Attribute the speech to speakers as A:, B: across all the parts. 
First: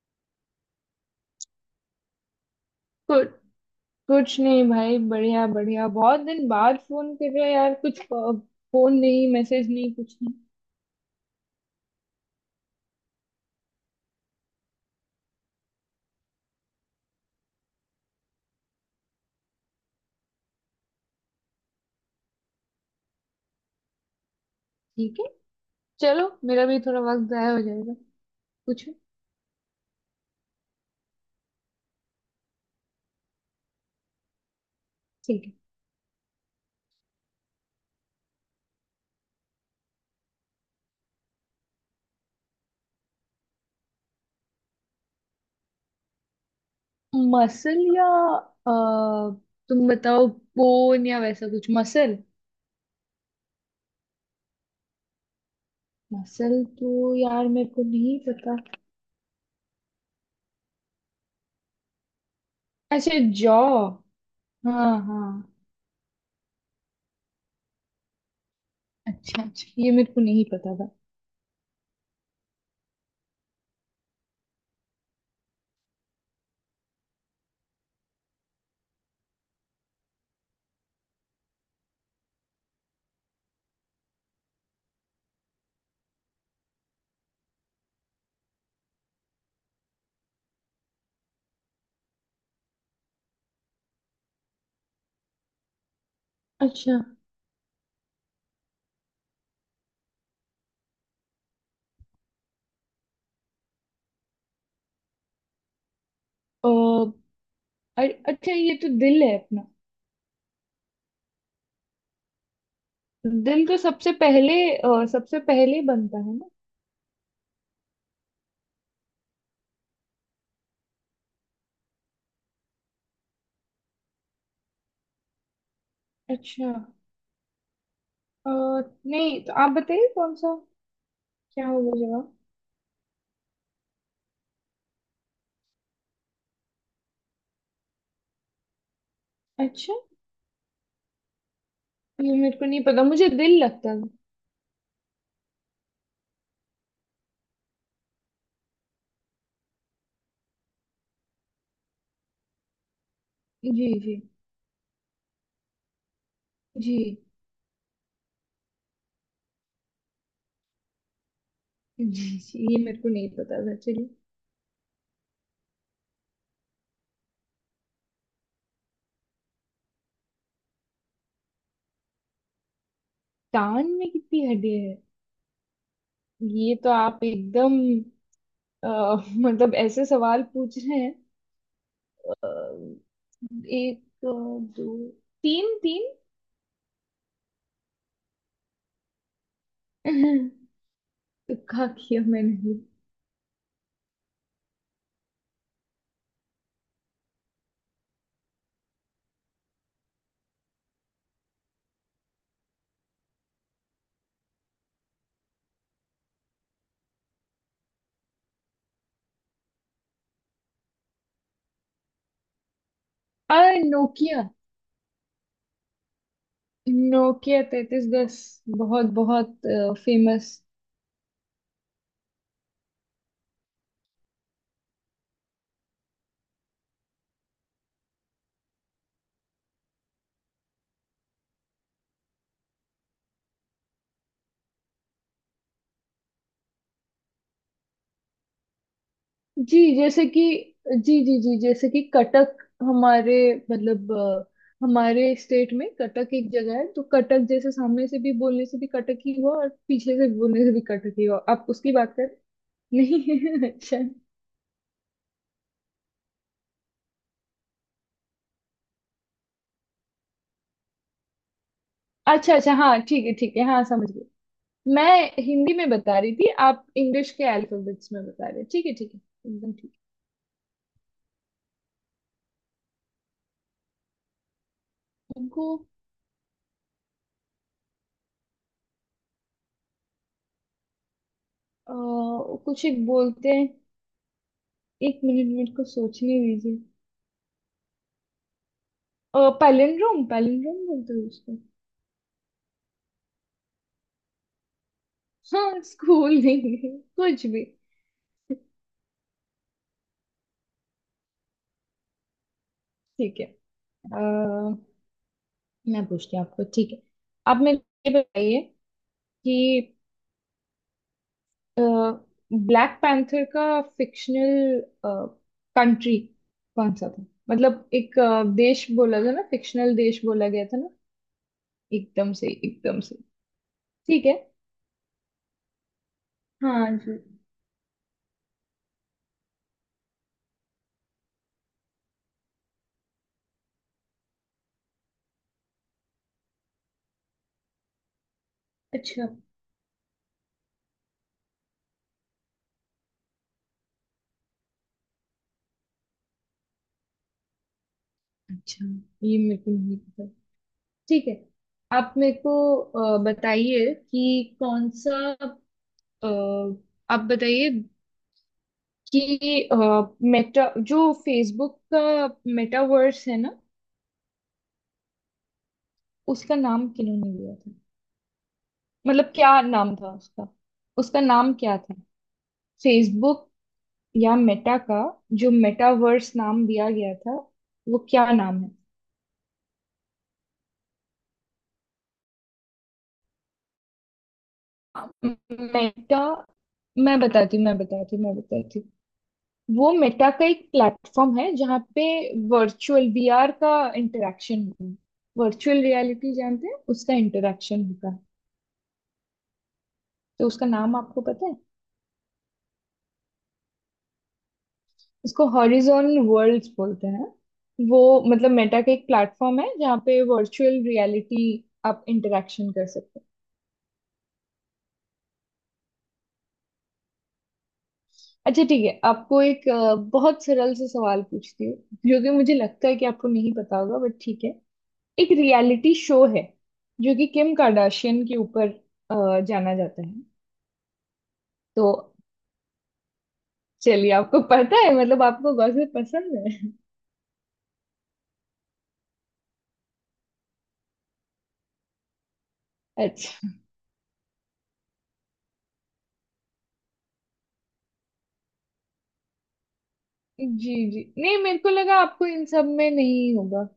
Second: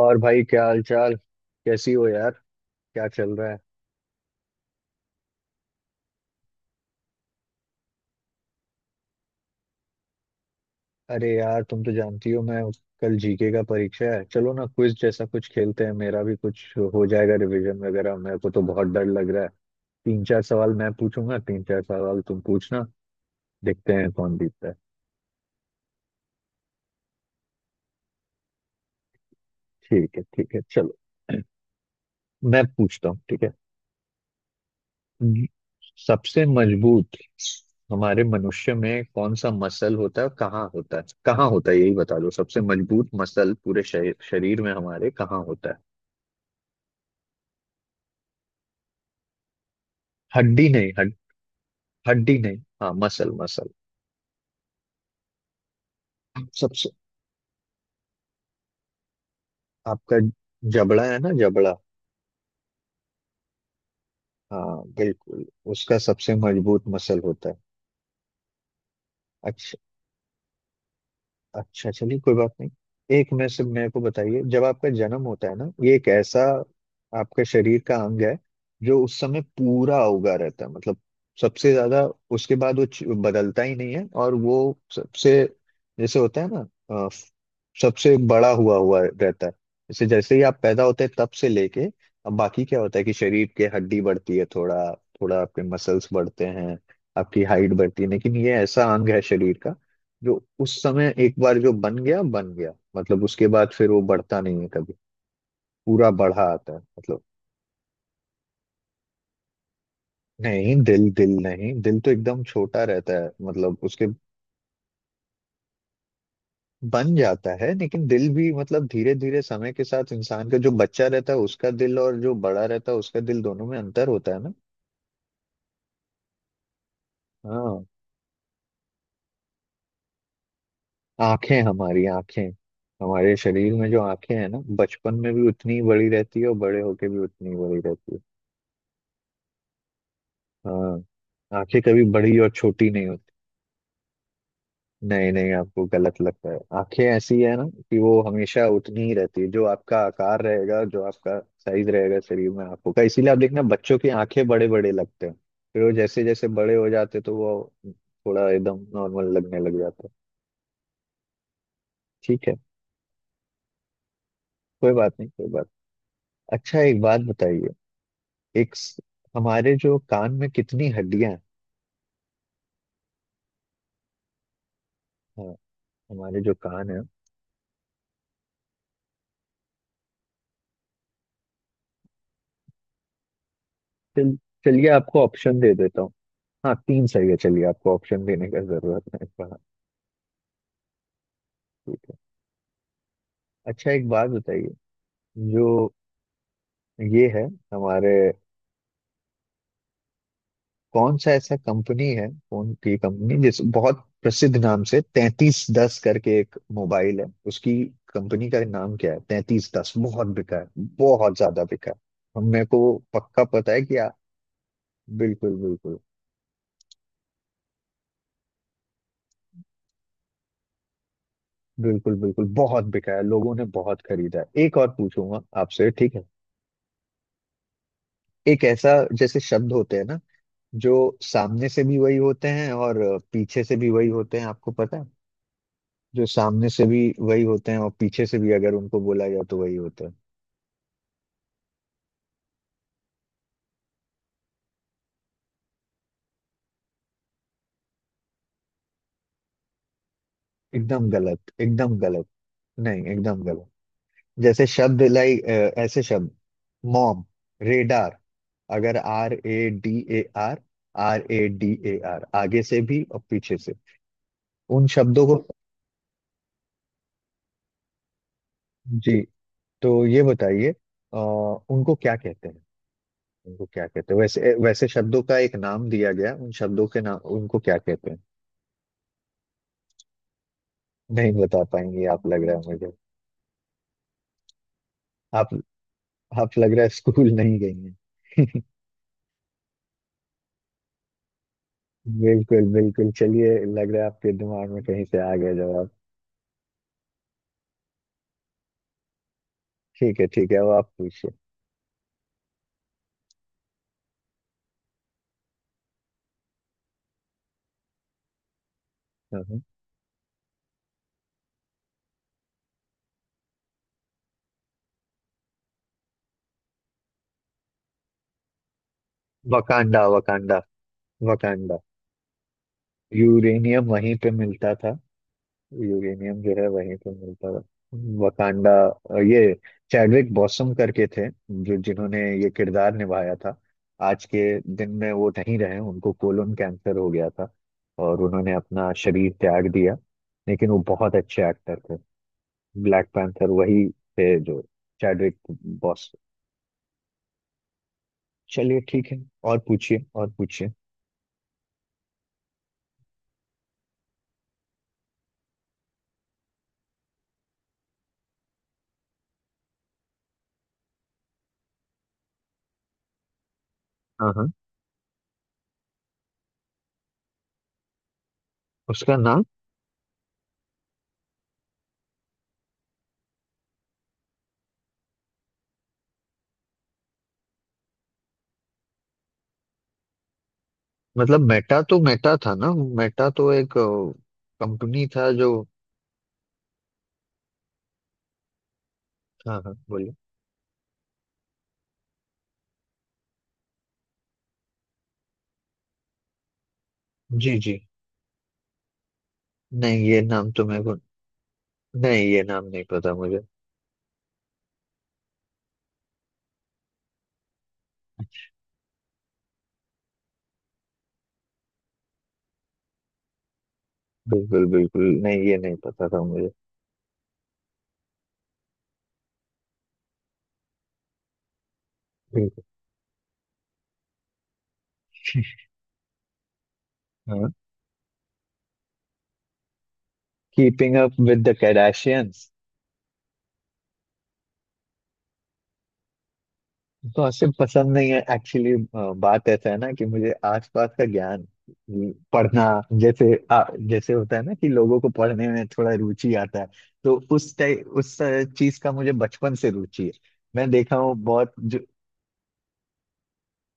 A: और भाई क्या हाल चाल। कैसी हो यार? क्या
B: कुछ
A: चल रहा है?
B: कुछ नहीं भाई बढ़िया बढ़िया बहुत दिन बाद फोन कर रहे हो यार, कुछ फोन नहीं, मैसेज नहीं, कुछ नहीं।
A: अरे यार, तुम तो जानती हो मैं। कल जीके का परीक्षा है, चलो ना क्विज जैसा कुछ खेलते हैं, मेरा भी कुछ हो जाएगा रिवीजन वगैरह। मेरे को तो बहुत डर लग रहा है। तीन चार सवाल मैं पूछूंगा, तीन चार सवाल तुम पूछना। देखते हैं कौन जीतता है।
B: ठीक है, चलो मेरा भी थोड़ा वक्त जाया हो जाएगा। पूछो।
A: ठीक है ठीक है, चलो। मैं पूछता हूँ, ठीक है?
B: ठीक
A: हम्म,
B: है।
A: सबसे मजबूत हमारे मनुष्य में कौन सा मसल होता है? कहाँ होता है? कहाँ होता है, यही बता दो। सबसे मजबूत मसल पूरे शरीर शरीर में हमारे कहाँ होता है?
B: मसल या अ, तुम बताओ।
A: हड्डी नहीं
B: बोन
A: हड,
B: या वैसा कुछ। मसल
A: हड्डी नहीं, हाँ मसल मसल।
B: मसल
A: सबसे
B: तो यार मेरे को नहीं पता।
A: आपका जबड़ा है ना, जबड़ा।
B: अच्छा, जॉ।
A: हाँ
B: हाँ हाँ।
A: बिल्कुल, उसका सबसे मजबूत मसल होता
B: अच्छा
A: है।
B: अच्छा, ये मेरे को नहीं पता था।
A: अच्छा चलिए, कोई बात नहीं। एक में से मेरे को बताइए, जब आपका जन्म होता है ना, ये एक ऐसा आपका शरीर का अंग है जो उस समय पूरा उगा रहता है, मतलब सबसे ज्यादा। उसके बाद वो बदलता ही नहीं है, और वो सबसे जैसे होता है ना, अ, सबसे बड़ा हुआ हुआ रहता है। जैसे जैसे ही आप पैदा होते हैं तब से लेके। अब बाकी क्या होता है कि शरीर के हड्डी बढ़ती है, थोड़ा थोड़ा आपके मसल्स बढ़ते हैं,
B: अच्छा।
A: आपकी हाइट बढ़ती है। लेकिन ये ऐसा अंग है शरीर का जो उस समय एक बार जो बन गया बन गया, मतलब उसके बाद फिर वो बढ़ता नहीं है कभी। पूरा बढ़ा
B: अ,
A: आता है मतलब।
B: अरे अच्छा, ये तो दिल है अपना।
A: नहीं, दिल दिल नहीं, दिल तो एकदम छोटा रहता है
B: दिल तो
A: मतलब उसके।
B: सबसे पहले बनता है ना।
A: बन जाता है, लेकिन दिल भी मतलब धीरे धीरे समय के साथ, इंसान का जो बच्चा रहता है उसका दिल, और जो बड़ा रहता है उसका दिल, दोनों में अंतर होता है ना।
B: अच्छा।
A: हाँ।
B: अ, नहीं तो आप बताइए, कौन सा?
A: आंखें,
B: क्या होगा
A: हमारी
B: जवाब?
A: आंखें। हमारे शरीर में जो आंखें हैं ना, बचपन में भी उतनी ही बड़ी रहती है और बड़े होके भी उतनी ही बड़ी रहती है।
B: अच्छा।
A: हाँ, आंखें कभी
B: ये
A: बड़ी और
B: मेरे को नहीं
A: छोटी
B: पता,
A: नहीं।
B: मुझे दिल लगता है।
A: नहीं नहीं, आपको गलत लगता है। आंखें ऐसी है ना कि वो हमेशा उतनी ही रहती है। जो आपका आकार रहेगा, जो आपका साइज रहेगा शरीर में आंखों का, इसीलिए आप देखना
B: जी
A: बच्चों की
B: जी।
A: आंखें बड़े बड़े लगते हैं। फिर वो जैसे जैसे बड़े हो
B: जी
A: जाते हैं, तो वो थोड़ा एकदम नॉर्मल लगने लग जाता है।
B: जी,
A: ठीक है,
B: जी, ये मेरे को नहीं पता था, चलिए।
A: कोई बात नहीं, कोई बात। अच्छा एक बात बताइए। एक स- हमारे जो कान में कितनी हड्डियां हैं?
B: कान में कितनी हड्डियां है?
A: हाँ, हमारे जो
B: ये
A: कान
B: तो
A: है।
B: आप एकदम अ, मतलब ऐसे सवाल पूछ रहे हैं। अ, एक।
A: चल,
B: दो।
A: चलिए आपको ऑप्शन दे
B: तीन
A: देता
B: तीन।
A: हूँ। हाँ, तीन सही है, चलिए आपको ऑप्शन देने का जरूरत नहीं पड़ा।
B: तो खा किया मैंने भी।
A: अच्छा एक बात बताइए, जो ये है हमारे, कौन सा ऐसा कंपनी है फोन की कंपनी जिस बहुत प्रसिद्ध नाम से 3310 करके एक मोबाइल है, उसकी कंपनी का नाम क्या है? 3310 बहुत बिका है, बहुत ज्यादा बिका है। मेरे को पक्का
B: अ
A: पता है कि
B: नोकिया।
A: बिल्कुल बिल्कुल,
B: नोकिया 3310, बहुत बहुत फेमस।
A: बिल्कुल बिल्कुल बहुत बिका है, लोगों ने बहुत खरीदा है। एक और पूछूंगा आपसे, ठीक है? एक ऐसा जैसे शब्द होते हैं ना जो सामने से भी वही होते हैं और पीछे से भी वही होते हैं, आपको पता है? जो सामने से भी वही होते हैं और पीछे से भी अगर उनको बोला जाए तो वही
B: जी
A: होता है।
B: जैसे कि जी जी जी जैसे कि कटक। हमारे मतलब अ, हमारे स्टेट में कटक एक जगह है, तो कटक जैसे सामने से भी बोलने से भी कटक ही हुआ और पीछे से बोलने से भी
A: एकदम
B: कटक ही
A: गलत,
B: हुआ। आप उसकी
A: एकदम
B: बात
A: गलत।
B: कर।
A: नहीं, एकदम गलत।
B: नहीं अच्छा
A: जैसे शब्द, लाइक, ऐसे शब्द मॉम, रेडार, अगर R A D A R, R A D A R
B: अच्छा।
A: आगे
B: अच्छा,
A: से
B: हाँ
A: भी और
B: ठीक है ठीक
A: पीछे
B: है,
A: से।
B: हाँ समझ गई।
A: उन शब्दों को,
B: मैं हिंदी में बता रही थी, आप इंग्लिश के अल्फाबेट्स में बता रहे। ठीक है ठीक है।
A: जी।
B: एकदम
A: तो
B: ठीक।
A: ये बताइए उनको क्या कहते हैं, उनको क्या कहते हैं? वैसे वैसे शब्दों का
B: है
A: एक
B: उनको।
A: नाम दिया गया, उन शब्दों के नाम उनको क्या कहते हैं? नहीं बता
B: अ,
A: पाएंगे आप, लग रहा है
B: कुछ
A: मुझे।
B: एक बोलते हैं। एक
A: आप
B: मिनट मेरे को सोचने
A: आप लग
B: दीजिए।
A: रहा है स्कूल नहीं गई हैं।
B: पैलिंड्रोम, पैलिंड्रोम बोलते हैं उसको।
A: बिल्कुल बिल्कुल, चलिए लग रहा है आपके दिमाग में कहीं से आ गया
B: हाँ,
A: जवाब।
B: स्कूल नहीं है, कुछ भी।
A: ठीक है ठीक है, अब आप पूछिए।
B: ठीक है। अ, मैं पूछती हूँ आपको, ठीक है। आप मेरे को ये बताइए
A: हाँ, हाँ।
B: कि ब्लैक पैंथर का फिक्शनल कंट्री कौन सा था? मतलब एक देश बोला था ना, फिक्शनल
A: वकांडा,
B: देश बोला
A: वकांडा,
B: गया था ना।
A: वकांडा।
B: एकदम से, एकदम से।
A: यूरेनियम वहीं
B: ठीक
A: पे
B: है।
A: मिलता था, यूरेनियम जो है
B: हाँ
A: वहीं पे
B: जी।
A: मिलता था। वकांडा, ये चैडविक बॉसम करके थे जो जिन्होंने ये किरदार निभाया था। आज के दिन में वो नहीं रहे, उनको कोलन कैंसर हो गया था, और उन्होंने अपना
B: अच्छा।
A: शरीर त्याग दिया। लेकिन वो बहुत अच्छे एक्टर थे। ब्लैक पैंथर वही थे जो, चैडविक बॉस। चलिए
B: अच्छा,
A: ठीक है।
B: ये मेरे
A: और
B: को नहीं
A: पूछिए,
B: पता।
A: और पूछिए।
B: ठीक है। आप मेरे को बताइए कि कौन सा। अ, आप बताइए कि मेटा जो फेसबुक का, मेटावर्स है ना,
A: हाँ हाँ।
B: उसका नाम किन्होंने लिया था?
A: उसका
B: मतलब
A: नाम,
B: क्या नाम था उसका? उसका नाम क्या था? फेसबुक या मेटा का जो मेटावर्स नाम दिया गया था, वो क्या नाम है?
A: मतलब मेटा तो मेटा था ना, मेटा तो एक कंपनी था जो।
B: मेटा। मैं बताती हूँ मैं बताती हूँ मैं बताती हूँ।
A: हाँ हाँ
B: वो
A: बोलिए।
B: मेटा का एक प्लेटफॉर्म है जहाँ पे वर्चुअल VR का इंटरेक्शन होता है। वर्चुअल रियलिटी जानते हैं, उसका
A: जी जी,
B: इंटरेक्शन होता है।
A: नहीं ये
B: तो
A: नाम तो
B: उसका
A: मेरे को,
B: नाम आपको पता है?
A: नहीं ये नाम नहीं पता मुझे।
B: उसको हॉरिजॉन वर्ल्ड्स बोलते हैं। वो मतलब मेटा का एक प्लेटफॉर्म है जहाँ पे वर्चुअल रियलिटी आप इंटरेक्शन कर सकते हैं।
A: बिल्कुल बिल्कुल, नहीं ये नहीं पता था मुझे।
B: अच्छा ठीक है, आपको एक बहुत सरल से सवाल पूछती हूँ जो कि मुझे
A: बिल्कुल।
B: लगता है कि आपको नहीं पता होगा, बट ठीक है। एक रियलिटी शो है जो कि
A: हाँ,
B: किम कार्दाशियन के ऊपर जाना जाता है।
A: कीपिंग अप विद द
B: तो
A: कैडाशियंस।
B: चलिए आपको पता है, मतलब आपको गॉसिप पसंद है।
A: गॉसिप पसंद नहीं है एक्चुअली। बात ऐसा है ना कि मुझे आसपास का ज्ञान, पढ़ना। जैसे
B: अच्छा।
A: जैसे होता है ना कि लोगों को पढ़ने में थोड़ा रुचि आता है। तो उस टाइप, उस चीज का मुझे बचपन से रुचि है। मैं
B: जी
A: देखा
B: जी,
A: हूँ
B: नहीं
A: बहुत
B: मेरे को
A: जो,
B: लगा आपको इन सब में नहीं होगा।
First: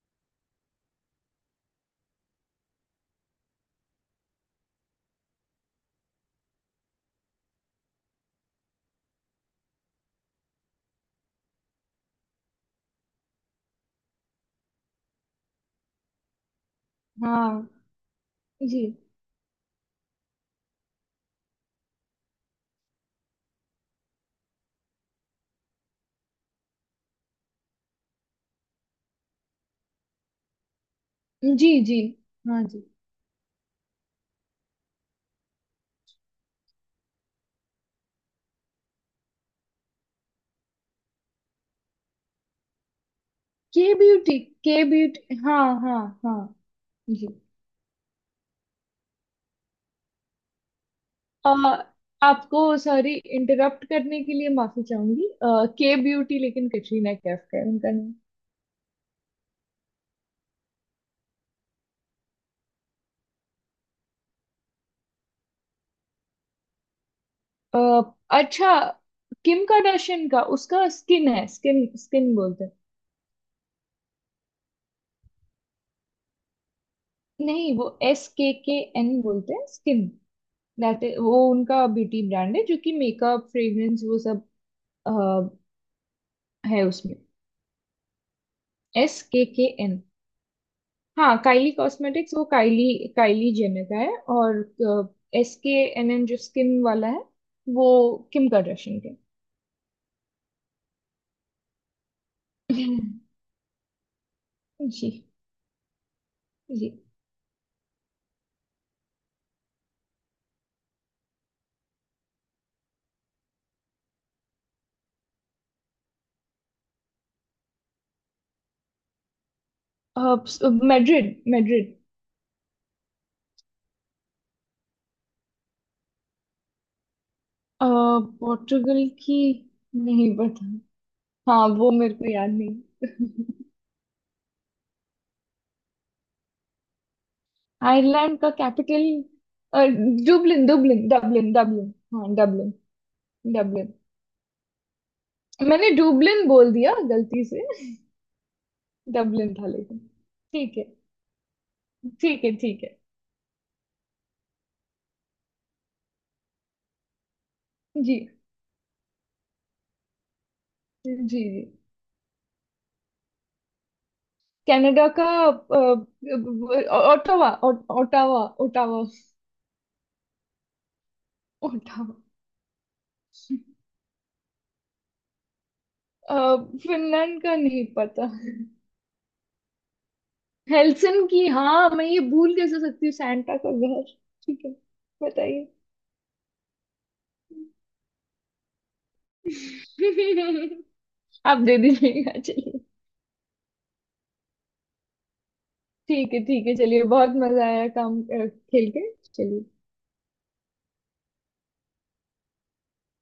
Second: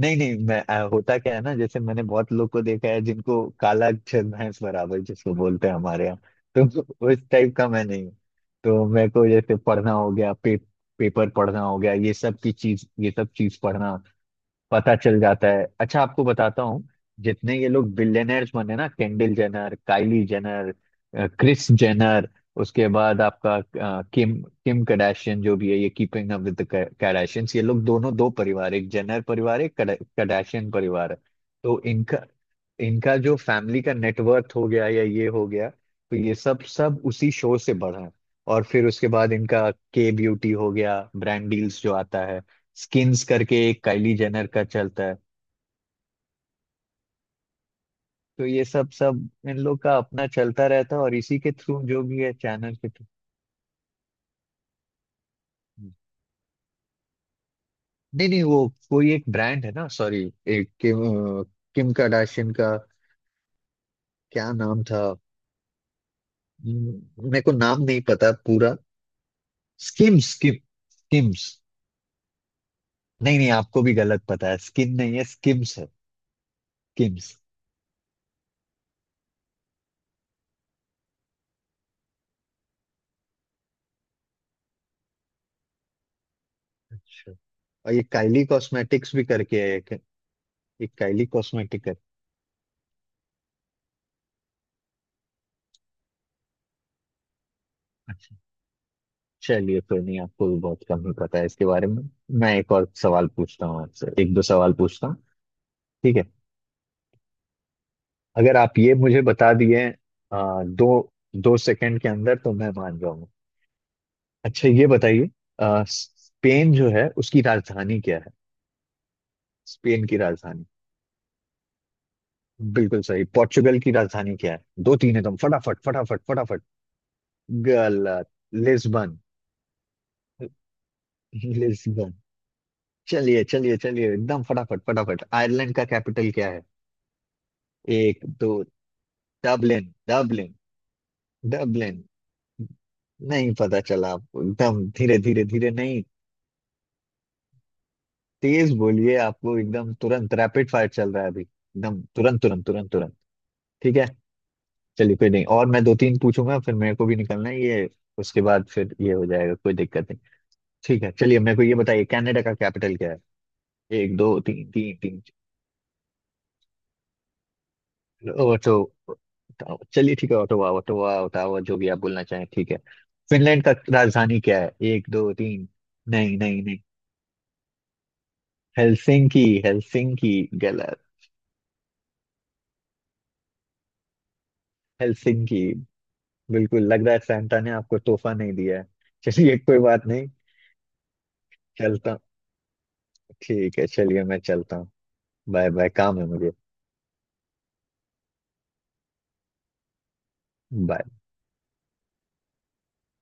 A: नहीं नहीं, मैं होता क्या है ना, जैसे मैंने बहुत लोग को देखा है जिनको काला अक्षर भैंस बराबर जिसको बोलते हैं हमारे यहाँ। तो उस टाइप का मैं नहीं हूँ। तो मेरे को जैसे पढ़ना हो गया, पेपर पढ़ना हो गया, ये सब की चीज, ये सब चीज पढ़ना, पता चल जाता है। अच्छा आपको बताता हूँ, जितने ये
B: हाँ।
A: लोग बिलियनर्स बने
B: जी
A: ना, Kendall Jenner, Kylie Jenner, Kris Jenner, उसके बाद आपका किम, किम कडाशियन जो भी है, ये कीपिंग अप विद कैडाशियंस। ये लोग दोनों, दो परिवार, एक जेनर परिवार, एक कडाशियन परिवार है।
B: जी
A: तो
B: जी।
A: इनका,
B: हाँ जी।
A: इनका जो फैमिली का नेटवर्थ हो गया या ये हो गया, तो ये सब सब उसी शो से बढ़ा है। और फिर उसके बाद इनका के ब्यूटी हो गया, ब्रांड डील्स जो आता है, स्किन्स करके एक
B: के
A: काइली
B: ब्यूटी।
A: जेनर का
B: के
A: चलता है।
B: ब्यूटी, हाँ हाँ। हाँ। जी।
A: तो ये सब सब इन लोग का अपना चलता रहता है, और इसी
B: अ,
A: के थ्रू जो भी है,
B: आपको
A: चैनल के थ्रू।
B: सॉरी, इंटरप्ट करने के लिए माफी चाहूंगी। के ब्यूटी लेकिन कटरीना कैफ है उनका।
A: नहीं नहीं, वो कोई एक ब्रांड है ना। सॉरी, एक किम, अ, किम कार्दाशियन का क्या नाम था? मेरे को
B: अ,
A: नाम नहीं पता
B: अच्छा।
A: पूरा।
B: किम
A: स्किम्स,
B: कार्दाशियन का उसका स्किन है,
A: स्किम्स।
B: स्किन स्किन बोलते हैं।
A: नहीं नहीं, आपको भी गलत पता है, स्किन नहीं है, स्किम्स है। स्किम्स।
B: नहीं, वो SKKN बोलते हैं, स्किन। दैट वो उनका ब्यूटी ब्रांड है जो कि मेकअप, फ्रेग्रेंस वो सब अ, है उसमें।
A: अच्छा, और ये काइली कॉस्मेटिक्स
B: एस
A: भी
B: के
A: करके
B: के
A: है एक,
B: एन
A: एक काइली
B: हाँ काइली
A: कॉस्मेटिक
B: कॉस्मेटिक्स, वो काइली, काइली जेनर का है। और SKNN जो स्किन वाला है, वो
A: है।
B: किम कार्दाशियन का है।
A: चलिए फिर, नहीं आपको भी बहुत कम ही पता है इसके बारे में। मैं एक और सवाल पूछता हूँ आपसे, एक दो सवाल पूछता
B: जी
A: हूँ, ठीक है?
B: जी।
A: अगर आप ये मुझे बता दिए दो दो सेकंड के अंदर, तो मैं मान जाऊंगा। अच्छा ये बताइए, स्पेन जो है उसकी राजधानी क्या है? स्पेन की राजधानी?
B: Madrid Madrid.
A: बिल्कुल सही। पोर्चुगल की राजधानी क्या है? दो तीन, एकदम फटाफट फटाफट फटाफट।
B: अ,
A: गलत,
B: पोर्टुगल
A: लिस्बन,
B: की नहीं पता। हाँ वो
A: लिस्बन।
B: मेरे को याद नहीं।
A: चलिए चलिए चलिए, एकदम फटाफट फटाफट, आयरलैंड का कैपिटल क्या है? एक
B: आयरलैंड
A: दो,
B: का capital.
A: Dublin Dublin,
B: Dublin Dublin Dublin Dublin,
A: Dublin.
B: हाँ डबलिन।
A: नहीं पता
B: डबलिन,
A: चला आपको, एकदम धीरे धीरे धीरे
B: मैंने
A: नहीं,
B: डुबलिन बोल दिया गलती से।
A: तेज बोलिए,
B: डबलिन
A: आपको
B: था
A: एकदम
B: लेकिन।
A: तुरंत, रैपिड
B: ठीक है
A: फायर चल रहा है अभी, एकदम तुरंत
B: ठीक है
A: तुरंत
B: ठीक
A: तुरंत
B: है।
A: तुरंत। ठीक है चलिए, कोई नहीं, और मैं दो तीन पूछूंगा, फिर मेरे को भी निकलना है, ये
B: जी
A: उसके बाद फिर ये हो जाएगा, कोई दिक्कत नहीं। ठीक है
B: जी
A: चलिए,
B: जी।
A: मेरे को ये बताइए, कनाडा का कैपिटल क्या है? एक दो तीन, तीन
B: कनाडा
A: तीन।
B: का ओटावा ओटावा
A: ओटो,
B: ओटावा
A: चलिए ठीक है, ओटावा, ओटावा, ओटावा, जो भी आप
B: ओटावा।
A: बोलना चाहें, ठीक है। फिनलैंड का राजधानी क्या है? एक दो तीन, नहीं नहीं नहीं,
B: फिनलैंड का नहीं पता।
A: Helsinki, Helsinki. गलत,
B: हेल्सन की, हाँ मैं ये भूल कैसे सकती हूँ, सैंटा का घर। ठीक है।
A: हेलसिंकी।
B: बताइए।
A: बिल्कुल, लग रहा है सैंटा ने आपको तोहफा नहीं दिया है, चलिए कोई बात नहीं।
B: आप दे
A: चलता हूँ।
B: दीजिएगा, चलिए।
A: ठीक है चलिए, मैं चलता हूँ, बाय बाय, काम है
B: ठीक है
A: मुझे।
B: ठीक है, चलिए बहुत मजा आया, काम खेल के, चलिए।
A: Bye.